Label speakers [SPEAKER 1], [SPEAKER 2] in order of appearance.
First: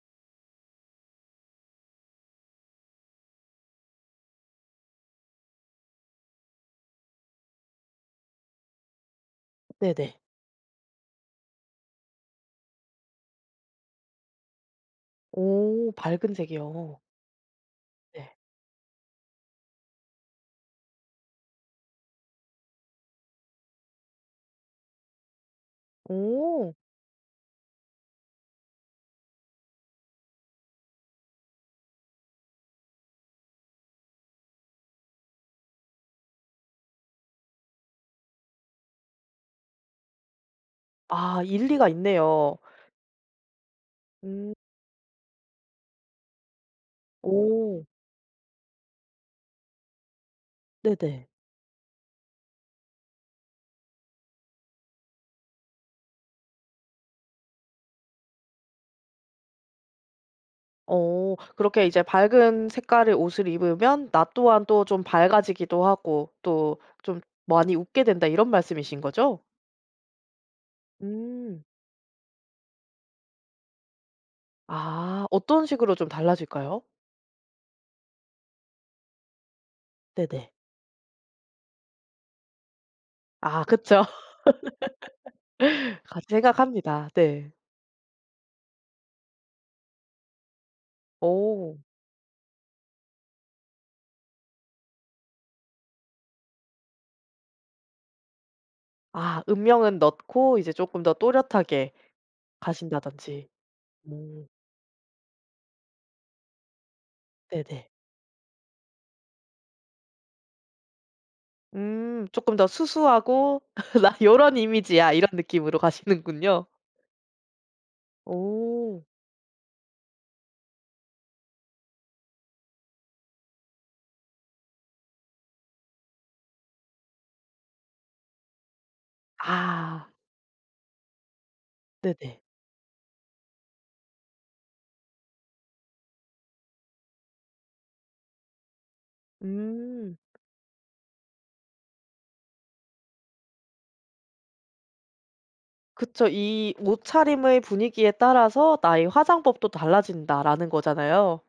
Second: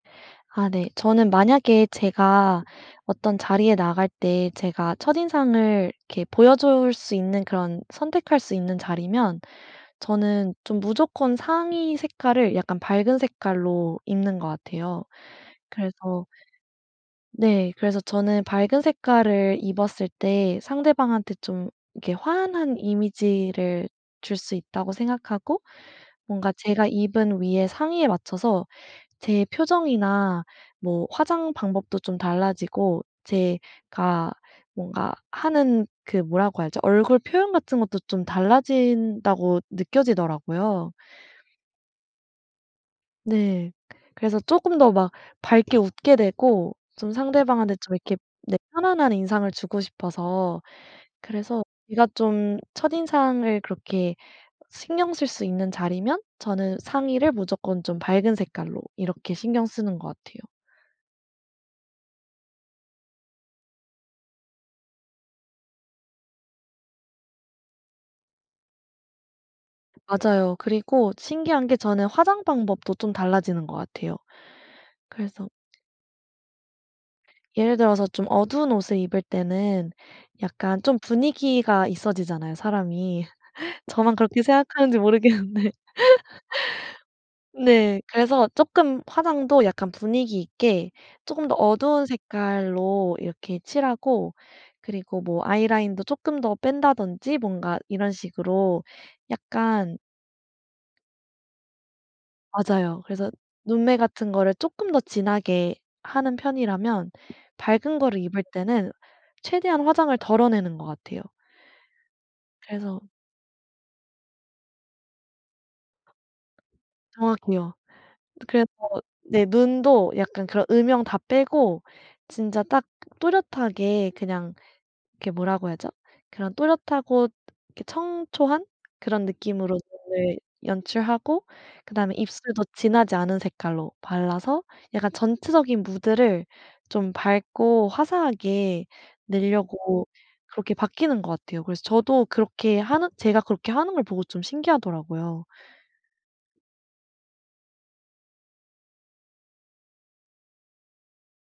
[SPEAKER 1] 아 네, 저는 만약에 제가 어떤 자리에 나갈 때 제가 첫인상을 이렇게 보여줄 수 있는 그런 선택할 수 있는 자리면
[SPEAKER 2] 네네.
[SPEAKER 1] 저는 좀 무조건 상의 색깔을 약간 밝은 색깔로 입는 것 같아요.
[SPEAKER 2] 오
[SPEAKER 1] 그래서
[SPEAKER 2] 밝은 색이요.
[SPEAKER 1] 네. 그래서
[SPEAKER 2] 네.
[SPEAKER 1] 저는 밝은 색깔을 입었을 때 상대방한테 좀 이렇게 환한 이미지를 줄 수 있다고 생각하고, 뭔가
[SPEAKER 2] 오.
[SPEAKER 1] 제가 입은 위의 상의에 맞춰서 제 표정이나 뭐 화장 방법도 좀 달라지고 제가 뭔가 하는 그 뭐라고 하죠? 얼굴 표현 같은 것도 좀 달라진다고 느껴지더라고요.
[SPEAKER 2] 아. 일리가 있네요.
[SPEAKER 1] 네 그래서
[SPEAKER 2] 음.
[SPEAKER 1] 조금 더 막 밝게 웃게 되고 좀 상대방한테
[SPEAKER 2] 오.
[SPEAKER 1] 좀 이렇게 네 편안한 인상을 주고 싶어서
[SPEAKER 2] 네네.
[SPEAKER 1] 그래서 제가 좀 첫인상을 그렇게 신경 쓸 수 있는 자리면 저는 상의를 무조건 좀 밝은 색깔로 이렇게 신경 쓰는 것 같아요.
[SPEAKER 2] 어. 그렇게 이제 "밝은 색깔의 옷을 입으면 나 또한 또 좀 밝아지기도 하고 또 좀 많이 웃게 된다." 이런 말씀이신거죠?
[SPEAKER 1] 맞아요. 그리고
[SPEAKER 2] 음.
[SPEAKER 1] 신기한 게 저는 화장 방법도 좀 달라지는 것 같아요.
[SPEAKER 2] 아.
[SPEAKER 1] 그래서
[SPEAKER 2] 어떤 식으로 좀 달라질까요?
[SPEAKER 1] 예를 들어서 좀 어두운 옷을 입을 때는
[SPEAKER 2] 네네.
[SPEAKER 1] 약간 좀 분위기가 있어지잖아요 사람이.
[SPEAKER 2] 아 그쵸.
[SPEAKER 1] 저만 그렇게 생각하는지 모르겠는데.
[SPEAKER 2] 같은 생각합니다. 네.
[SPEAKER 1] 네. 그래서 조금 화장도 약간 분위기있게 조금 더
[SPEAKER 2] 어.
[SPEAKER 1] 어두운 색깔로 이렇게 칠하고 그리고 뭐 아이라인도 조금 더 뺀다든지 뭔가 이런 식으로
[SPEAKER 2] 아
[SPEAKER 1] 약간
[SPEAKER 2] 음영은 넣고 이제 조금 더 또렷하게
[SPEAKER 1] 맞아요. 그래서
[SPEAKER 2] 가신다든지.
[SPEAKER 1] 눈매 같은
[SPEAKER 2] 오.
[SPEAKER 1] 거를 조금 더 진하게 하는 편이라면
[SPEAKER 2] 네네.
[SPEAKER 1] 밝은 거를 입을 때는 최대한 화장을 덜어내는 것 같아요.
[SPEAKER 2] 음. 쪼끔 더
[SPEAKER 1] 그래서
[SPEAKER 2] 수수하고 '나 요런 이미지야.' 이런 느낌으로 가시는군요.
[SPEAKER 1] 정확해요. 그래서
[SPEAKER 2] 오.
[SPEAKER 1] 네 눈도 약간 그런 음영 다 빼고 진짜 딱 또렷하게 그냥 이렇게 뭐라고 해야 하죠? 그런 또렷하고 이렇게 청초한 그런 느낌으로
[SPEAKER 2] 아.
[SPEAKER 1] 눈을 연출하고 그 다음에
[SPEAKER 2] 네네.
[SPEAKER 1] 입술도 진하지 않은 색깔로 발라서 약간 전체적인 무드를 좀 밝고 화사하게 내려고
[SPEAKER 2] 음.
[SPEAKER 1] 그렇게 바뀌는 것 같아요. 그래서 저도 그렇게 하는 제가 그렇게 하는 걸 보고 좀 신기하더라고요.
[SPEAKER 2] 그쵸. 이 '옷차림의 분위기에 따라서 나의 화장법도 달라진다.'라는 거잖아요.